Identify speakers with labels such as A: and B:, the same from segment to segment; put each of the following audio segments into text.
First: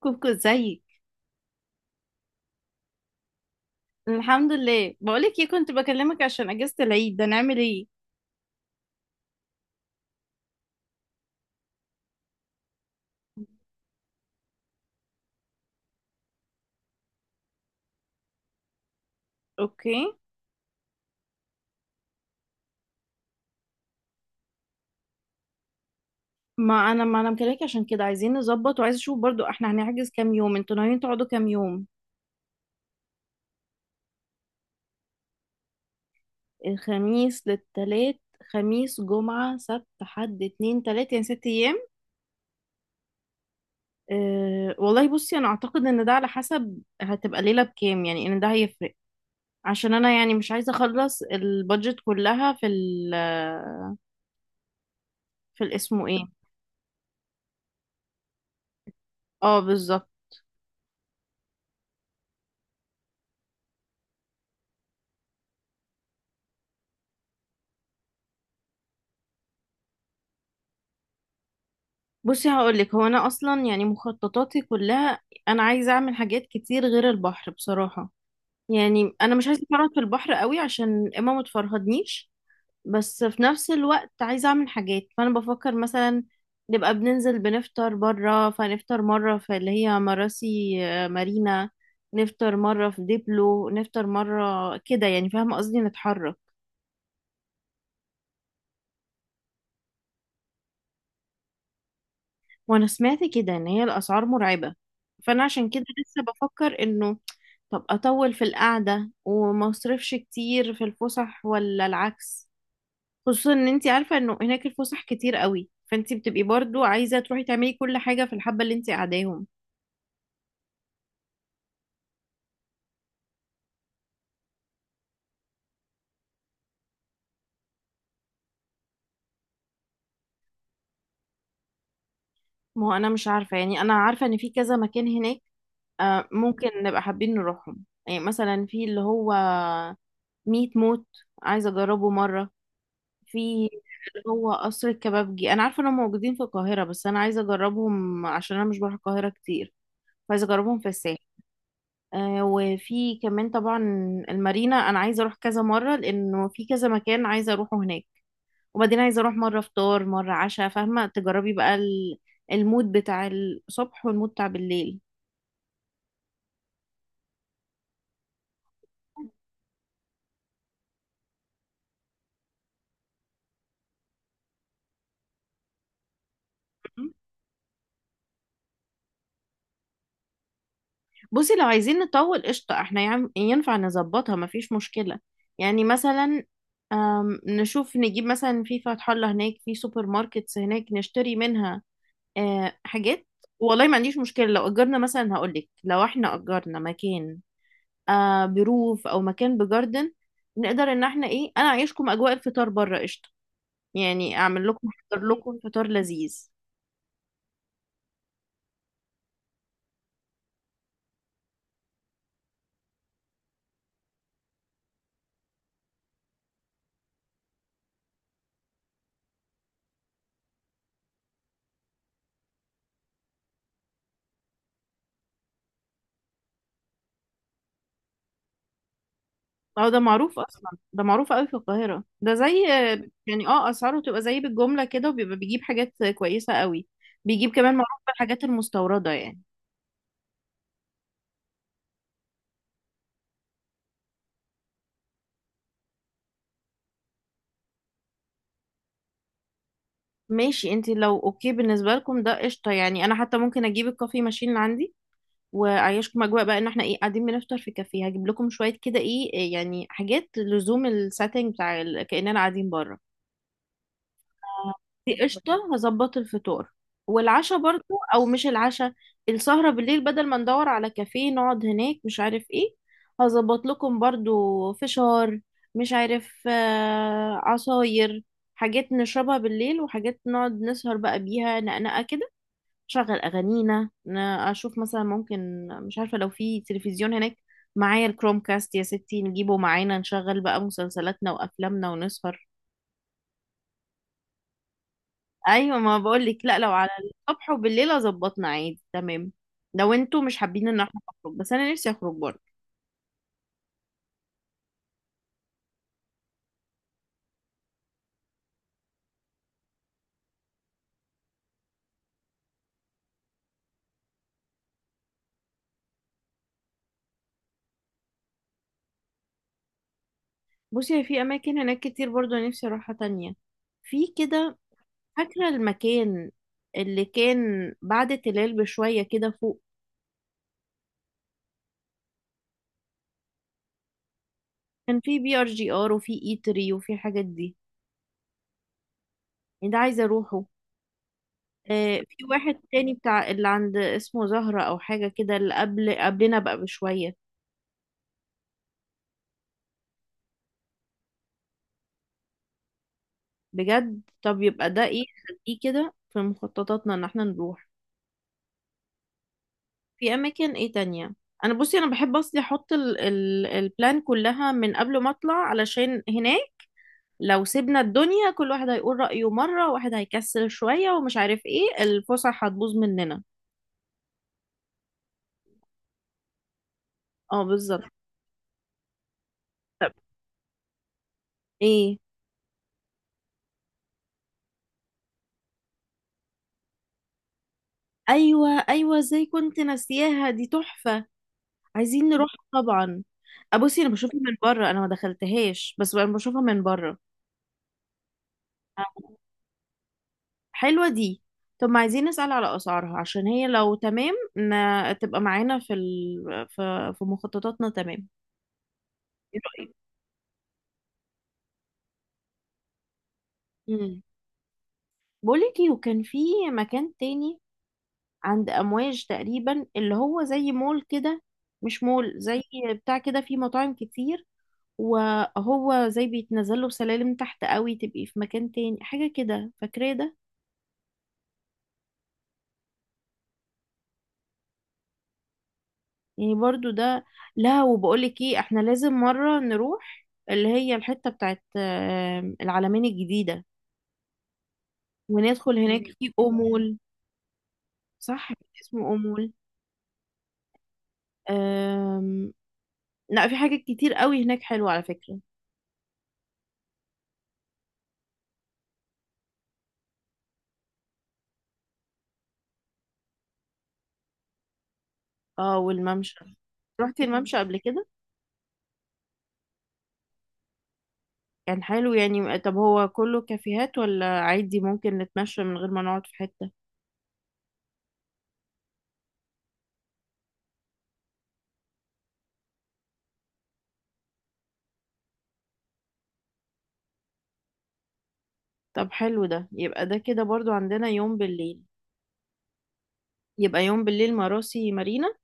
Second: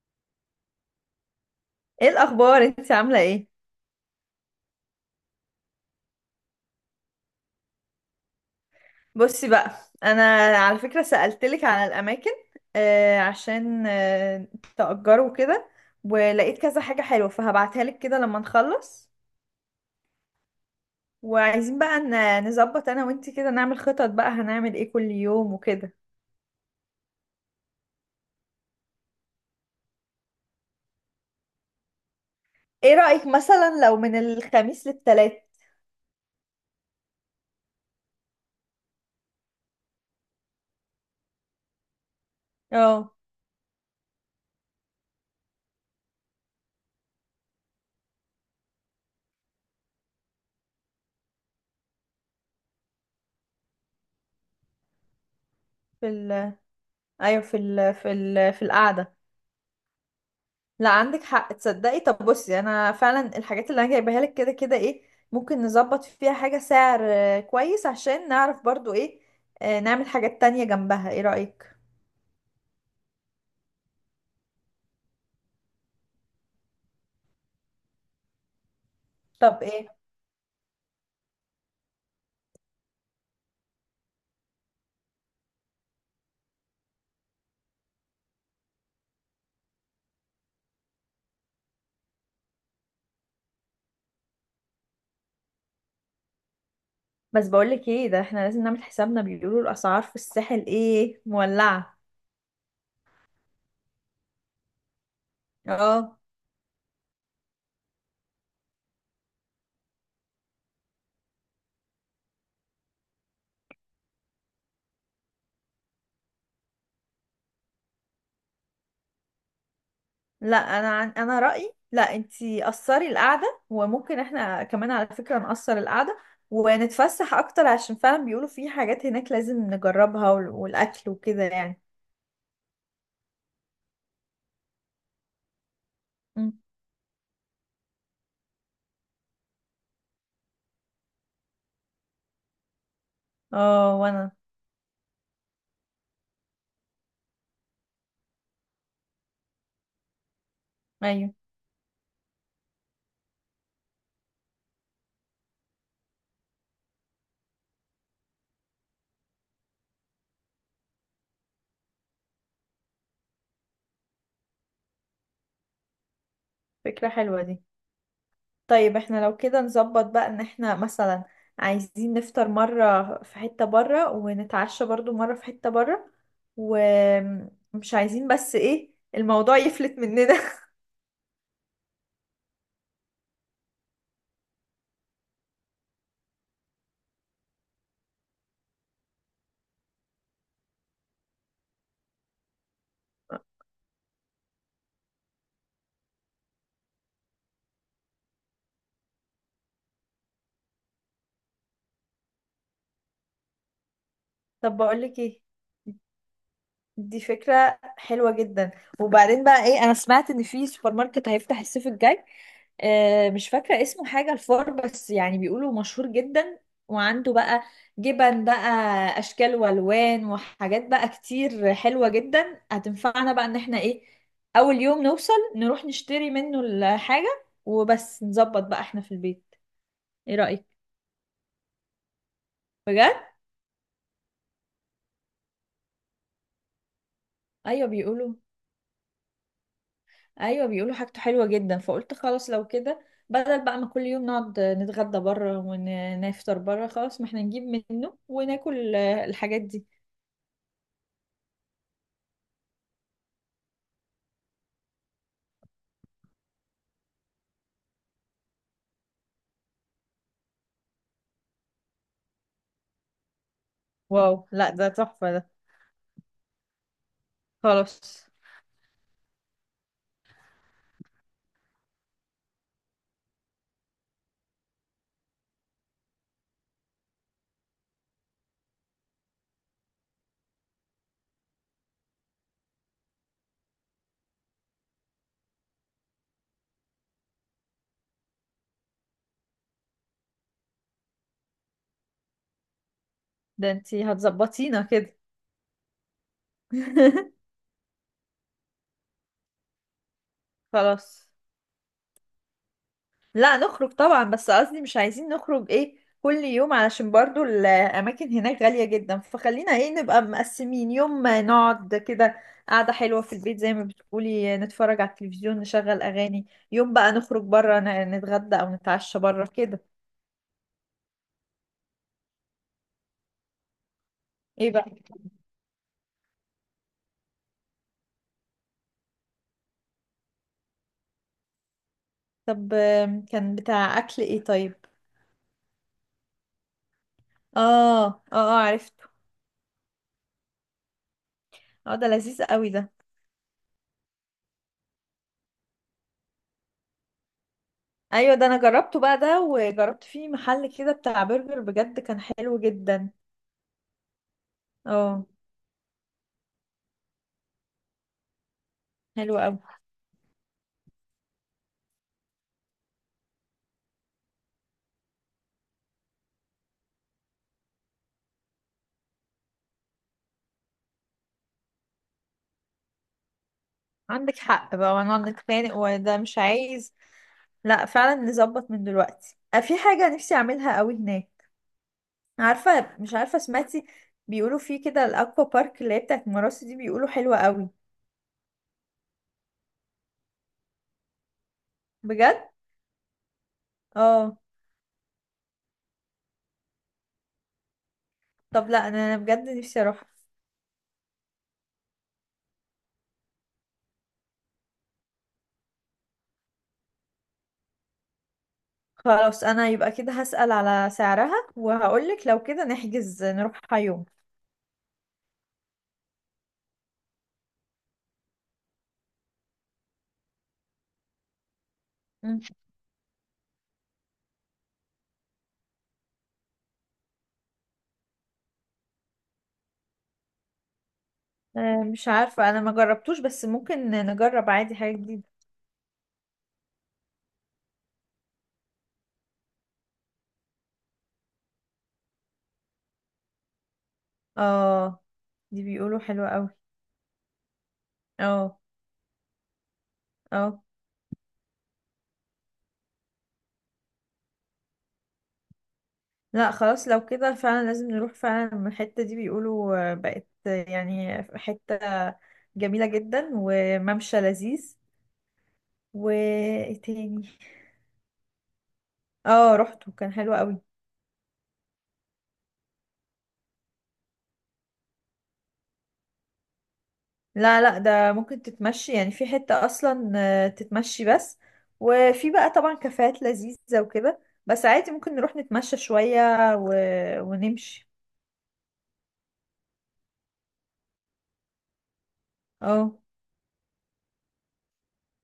A: كوكو، ازيك؟
B: ايه الاخبار؟ انت عامله ايه؟
A: الحمد لله. بقولك ايه، كنت بكلمك عشان اجازة العيد ده نعمل ايه.
B: بصي بقى. انا على فكره سالتلك على الاماكن. عشان تأجروا كده. ولقيت كذا حاجه حلوه فهبعتها لك كده لما نخلص.
A: اوكي.
B: وعايزين بقى نظبط انا وانت كده، نعمل خطط بقى هنعمل ايه كل يوم وكده.
A: ما انا مكلمك عشان كده، عايزين نظبط، وعايز اشوف برضو احنا هنحجز كام يوم، انتوا ناويين تقعدوا كام يوم؟
B: ايه رايك مثلا لو من الخميس للتلات؟
A: الخميس للتلات. خميس جمعة سبت حد اتنين تلات، يعني ست ايام.
B: اه،
A: والله بصي، انا اعتقد ان ده على حسب هتبقى ليلة بكام، يعني ان ده هيفرق. عشان انا يعني مش عايزة اخلص البادجت كلها في ال، في الاسمه
B: في
A: ايه.
B: ال ايوه، في القعده.
A: اه بالظبط.
B: لا، عندك حق. تصدقي طب بصي، انا فعلا الحاجات اللي انا جايباها لك كده كده ايه، ممكن نظبط فيها حاجة سعر كويس، عشان نعرف برضو ايه. نعمل حاجات تانية جنبها. ايه رأيك؟
A: بصي هقولك، هو انا اصلا يعني مخططاتي كلها، انا عايزه اعمل حاجات كتير غير البحر بصراحه. يعني انا مش
B: طب
A: عايزه
B: ايه؟
A: اتفرهد في البحر قوي عشان اما ما تفرهدنيش. بس في نفس الوقت عايزه اعمل حاجات، فانا بفكر مثلا نبقى بننزل بنفطر بره، فنفطر مره في اللي هي مراسي مارينا، نفطر مره في ديبلو، نفطر مره كده يعني، فاهمه قصدي، نتحرك.
B: بس بقولك ايه، ده احنا لازم نعمل حسابنا، بيقولوا الاسعار في الساحل ايه مولعة.
A: وانا سمعت كده ان هي الاسعار مرعبه، فانا عشان كده
B: اه.
A: لسه بفكر انه طب اطول في القعده وما اصرفش كتير في الفسح ولا العكس. خصوصا ان انت عارفه انه هناك الفسح كتير قوي، فانت بتبقي برضو عايزه تروحي تعملي كل حاجه في الحبه اللي انت قاعداهم.
B: لا، انا رأيي لا، انتي قصري القعدة، وممكن احنا كمان على فكرة نقصر القعدة، ونتفسح اكتر، عشان فعلا بيقولوا في حاجات هناك لازم نجربها والاكل وكده يعني.
A: ما هو انا مش عارفه، يعني انا عارفه ان في كذا مكان هناك ممكن نبقى حابين نروحهم. يعني مثلا في اللي هو ميت موت، عايزه اجربه مره. في
B: اه،
A: اللي
B: وانا.
A: هو قصر الكبابجي، انا عارفه انهم موجودين في القاهره، بس انا عايزه اجربهم عشان انا مش بروح القاهره كتير، فعايزه اجربهم في الساحل.
B: ايوه،
A: وفي كمان طبعا المارينا، انا عايزه اروح كذا مره لانه في كذا مكان عايزه اروحه هناك. وبعدين عايزه اروح مره فطار، مره عشاء، فاهمه، تجربي بقى المود بتاع الصبح والمود بتاع بالليل.
B: فكرة حلوة دي. طيب احنا لو كده نظبط بقى ان احنا مثلا عايزين نفطر مرة في حتة برا، ونتعشى برضو مرة في حتة برا. ومش عايزين بس ايه، الموضوع يفلت مننا.
A: بصي لو عايزين نطول قشطه، احنا ينفع نظبطها، مفيش مشكله. يعني مثلا نشوف نجيب مثلا في فتح الله هناك، في سوبر ماركتس هناك نشتري منها حاجات. والله ما عنديش مشكله، لو اجرنا مثلا، هقولك لو احنا اجرنا مكان بروف او مكان بجاردن، نقدر ان احنا ايه، انا اعيشكم اجواء الفطار بره، قشطه. يعني اعمل
B: طب
A: لكم،
B: بقولك
A: احضر
B: ايه،
A: لكم فطار لذيذ.
B: دي فكرة حلوة جدا. وبعدين بقى ايه، انا سمعت ان في سوبر ماركت هيفتح الصيف الجاي. مش فاكرة اسمه، حاجة الفار، بس يعني بيقولوا مشهور جدا. وعنده بقى جبن بقى، اشكال والوان، وحاجات بقى كتير حلوة جدا، هتنفعنا بقى ان احنا ايه، اول يوم نوصل نروح نشتري منه الحاجة، وبس نظبط بقى احنا في البيت.
A: اه، ده
B: ايه
A: معروف
B: رأيك؟
A: اصلا، ده معروف قوي في القاهره. ده زي
B: بجد.
A: يعني اسعاره تبقى زي بالجمله كده، وبيبقى بيجيب حاجات كويسه قوي. بيجيب كمان،
B: ايوه
A: معروف
B: بيقولوا
A: بالحاجات المستورده يعني.
B: ايوه، بيقولوا حاجته حلوه جدا، فقلت خلاص لو كده، بدل بقى ما كل يوم نقعد نتغدى بره ونفطر بره، خلاص ما احنا نجيب منه وناكل الحاجات دي.
A: ماشي، انت لو اوكي بالنسبه لكم ده قشطه. يعني انا حتى ممكن اجيب الكافي ماشين اللي عندي، وعيشكم اجواء بقى ان احنا ايه قاعدين بنفطر في كافيه، هجيب لكم شويه كده ايه يعني حاجات لزوم السيتنج بتاع كاننا قاعدين بره.
B: واو! لا ده
A: دي
B: تحفه ده.
A: قشطه، هظبط الفطار والعشاء برضو.
B: خلاص.
A: او مش العشاء، السهره بالليل، بدل ما ندور على كافيه نقعد هناك مش عارف ايه، هظبط لكم برضو فشار، مش عارف، عصاير، حاجات نشربها بالليل، وحاجات نقعد نسهر بقى بيها، نقنقه كده. شغل اغانينا، اشوف مثلا ممكن، مش عارفه، لو في تلفزيون هناك معايا الكروم كاست يا ستي، نجيبه معانا نشغل بقى مسلسلاتنا وافلامنا ونسهر.
B: ده انتي هتظبطينا كده!
A: ايوه، ما بقول لك، لا لو على الصبح وبالليل ظبطنا عادي، تمام. لو انتوا مش حابين ان احنا
B: خلاص.
A: نخرج، بس انا نفسي اخرج برضه.
B: لا، نخرج طبعا، بس قصدي مش عايزين نخرج ايه، كل يوم علشان برضو الاماكن هناك غالية جدا، فخلينا ايه نبقى مقسمين، يوم ما نقعد كده قعدة حلوة في البيت زي ما بتقولي، نتفرج على التلفزيون، نشغل اغاني. يوم بقى نخرج بره نتغدى او نتعشى بره كده.
A: بصي، هي في اماكن هناك كتير برضه نفسي اروحها تانية. في كده،
B: ايه بقى؟
A: فاكره المكان اللي كان بعد تلال بشويه كده فوق،
B: طب كان بتاع اكل ايه طيب؟
A: كان في بي ار جي ار وفي ايتري وفي الحاجات دي.
B: اه، اه، اه، عرفته.
A: يعني ده عايزه اروحه.
B: اه، ده
A: في
B: لذيذ
A: واحد
B: قوي ده.
A: تاني بتاع اللي عند اسمه زهرة او حاجة كده، اللي قبل قبلنا بقى بشوية.
B: ايوه، ده انا جربته بقى ده، وجربت فيه محل كده بتاع برجر، بجد كان حلو جدا.
A: بجد، طب يبقى ده ايه،
B: اه،
A: خليه كده في مخططاتنا ان احنا نروح.
B: حلو قوي.
A: في اماكن ايه تانية. انا بصي، انا بحب اصلي احط ال البلان كلها من قبل ما اطلع، علشان هناك لو سيبنا الدنيا كل واحد هيقول رأيه مرة، واحد هيكسل شوية ومش عارف ايه، الفسح هتبوظ مننا.
B: عندك حق بقى، وانا عندك خانق، وده مش عايز.
A: اه بالظبط.
B: لا، فعلا نظبط من دلوقتي. في
A: طب
B: حاجة نفسي اعملها قوي هناك.
A: ايه.
B: عارفة، مش عارفة سمعتي، بيقولوا في كده الاكوا بارك اللي هي بتاعت مراسي دي، بيقولوا حلوة قوي.
A: ايوه ايوه، ازاي كنت ناسياها، دي تحفة، عايزين نروح
B: بجد؟
A: طبعا. ابصي، انا بشوفها من
B: اه.
A: بره، انا ما دخلتهاش، بس انا بشوفها من بره.
B: طب لا، انا بجد نفسي اروح.
A: حلوة دي. طب ما عايزين نسأل على أسعارها، عشان هي لو تمام تبقى معانا في في مخططاتنا، تمام. ايه
B: خلاص، انا
A: رأيك؟
B: يبقى كده هسأل على سعرها وهقولك، لو كده نحجز نروحها
A: امم
B: يوم.
A: بقولك ايه، وكان في مكان تاني عند أمواج تقريبا، اللي هو زي مول كده، مش مول،
B: مم.
A: زي بتاع كده فيه مطاعم كتير، وهو زي بيتنزل له سلالم تحت قوي، تبقي في مكان تاني حاجة كده، فاكرة ده.
B: مش عارفة انا ما جربتوش، بس ممكن نجرب عادي حاجة جديدة.
A: يعني برضو ده. لا، وبقولك ايه، احنا لازم مرة نروح اللي هي الحتة بتاعت العلمين الجديدة،
B: اه،
A: وندخل
B: دي
A: هناك
B: بيقولوا
A: في
B: حلوة قوي.
A: أمول. صح،
B: اه،
A: اسمه أمول.
B: اه،
A: آم، لا، في حاجات كتير قوي هناك حلوة على فكرة.
B: لا خلاص لو كده فعلا لازم نروح. فعلا من الحتة دي بيقولوا بقت يعني حتة جميلة جدا وممشى لذيذ.
A: اه، والممشى.
B: وايه
A: رحتي
B: تاني؟
A: الممشى قبل كده؟
B: اه، رحته كان حلو قوي.
A: كان حلو يعني. طب هو كله كافيهات ولا عادي ممكن نتمشى من غير ما نقعد في حتة؟
B: لا، لا، ده ممكن تتمشي، يعني في حتة اصلا تتمشي بس. وفي بقى طبعا كافيهات لذيذة وكده. بس عادي ممكن نروح نتمشى شوية و... ونمشي.
A: طب حلو ده، يبقى ده كده برضو عندنا يوم بالليل.
B: اه.
A: يبقى يوم بالليل مراسي مارينا،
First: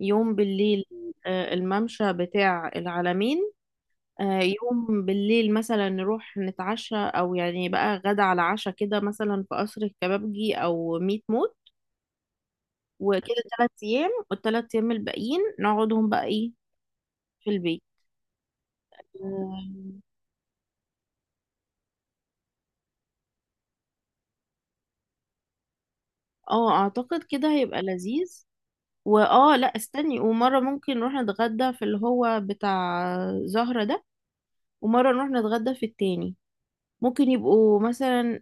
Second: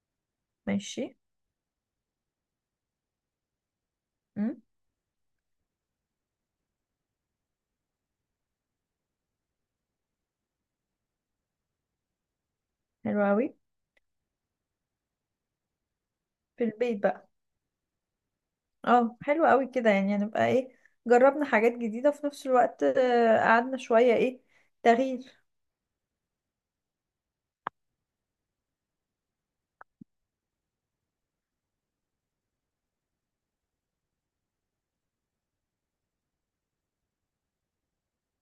A: يوم بالليل
B: ماشي.
A: الممشى بتاع العلمين،
B: مم،
A: يوم بالليل مثلا نروح نتعشى، او يعني بقى غدا على عشاء كده، مثلا في قصر الكبابجي او ميت موت.
B: حلو
A: وكده
B: قوي،
A: ثلاث ايام، والثلاث ايام الباقيين نقعدهم بقى ايه،
B: في البيت بقى.
A: في البيت.
B: اه، حلو
A: اه،
B: قوي كده، يعني هنبقى ايه، جربنا حاجات جديدة في نفس الوقت، قعدنا شوية، ايه، تغيير.
A: اعتقد كده هيبقى لذيذ. واه، لا استني، ومره ممكن نروح نتغدى في اللي هو بتاع زهرة ده، ومره نروح نتغدى في التاني. ممكن يبقوا مثلا،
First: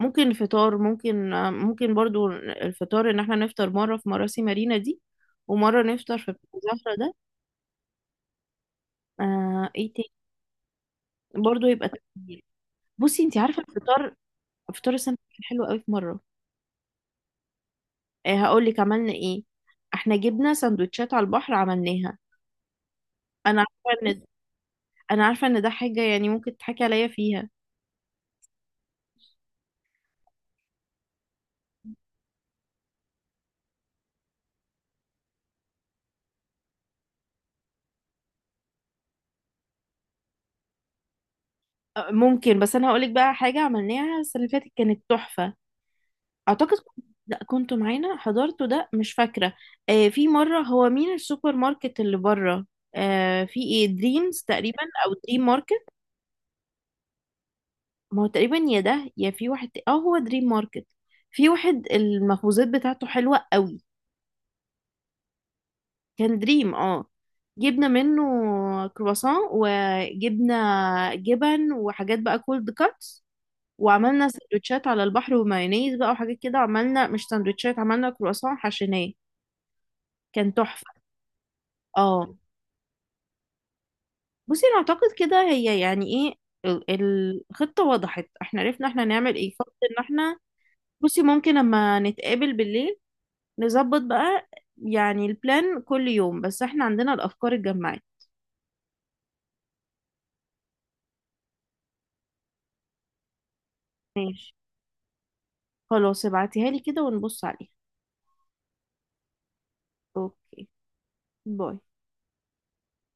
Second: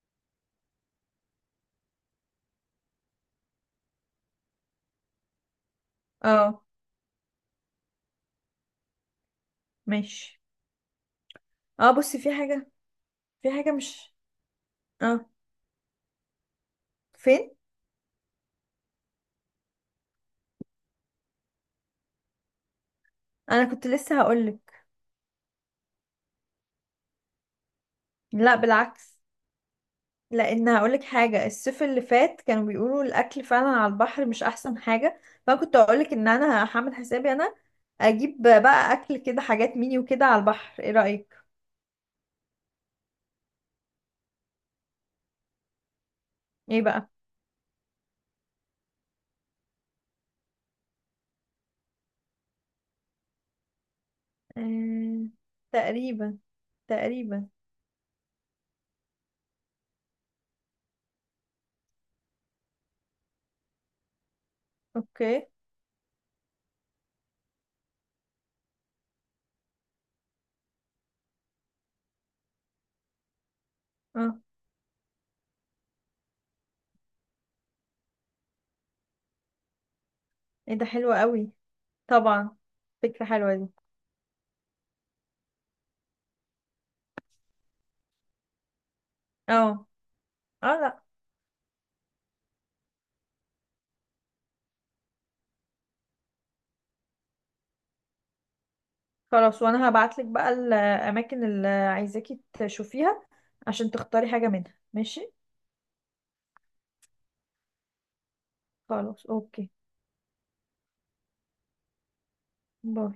A: ممكن فطار، ممكن برضو الفطار ان احنا نفطر مرة في مراسي مارينا دي، ومرة نفطر في بتاع
B: اه،
A: زهرة ده. ايه تاني.
B: ماشي.
A: برضو يبقى
B: اه، بصي في
A: تغيير.
B: حاجة.
A: بصي انت
B: في
A: عارفة
B: حاجة
A: الفطار،
B: مش
A: فطار السنة
B: اه،
A: كان حلو قوي في مرة.
B: فين؟
A: هقول لك عملنا ايه، احنا جبنا سندوتشات على البحر عملناها. انا
B: انا كنت
A: عارفة
B: لسه
A: ان
B: هقولك.
A: عارفة ان ده حاجة يعني ممكن تضحكي عليا فيها.
B: لا، بالعكس، لان هقولك حاجة، الصيف اللي فات كانوا بيقولوا الاكل فعلا على البحر مش احسن حاجة. فانا كنت هقولك ان انا هعمل حسابي، انا اجيب بقى اكل كده، حاجات ميني وكده على البحر. ايه رأيك؟
A: ممكن، بس انا هقول لك بقى حاجة عملناها السنة اللي فاتت كانت تحفة. اعتقد
B: ايه بقى؟
A: لا كنت معانا، حضرته ده مش فاكره. في مره، هو مين السوبر ماركت اللي بره، في ايه دريمز تقريبا او
B: آه...
A: دريم ماركت.
B: تقريبا، تقريبا.
A: ما هو تقريبا، يا ده يا في واحد هو دريم ماركت. في واحد المخبوزات بتاعته حلوه قوي.
B: اوكي.
A: كان دريم، جبنا منه كرواسون، وجبنا جبن وحاجات بقى كولد كاتس، وعملنا
B: اه،
A: سندوتشات على البحر، ومايونيز بقى وحاجات كده، عملنا مش سندوتشات، عملنا كرواسون حشيناه. كان
B: ايه ده،
A: تحفه.
B: حلو قوي.
A: اه.
B: طبعا. فكرة حلوة دي.
A: بصي انا اعتقد كده، هي يعني ايه، الخطة وضحت، احنا عرفنا احنا هنعمل ايه، فقط
B: اه،
A: ان احنا
B: اه، لا
A: بصي ممكن لما نتقابل بالليل نظبط بقى يعني البلان كل يوم، بس احنا عندنا الافكار اتجمعت.
B: خلاص، وانا هبعتلك بقى الاماكن اللي عايزاكي تشوفيها عشان تختاري حاجة
A: ماشي.
B: منها. ماشي.
A: خلاص، ابعتيها لي كده ونبص عليها.
B: خلاص، اوكي.
A: اوكي. باي.
B: باي.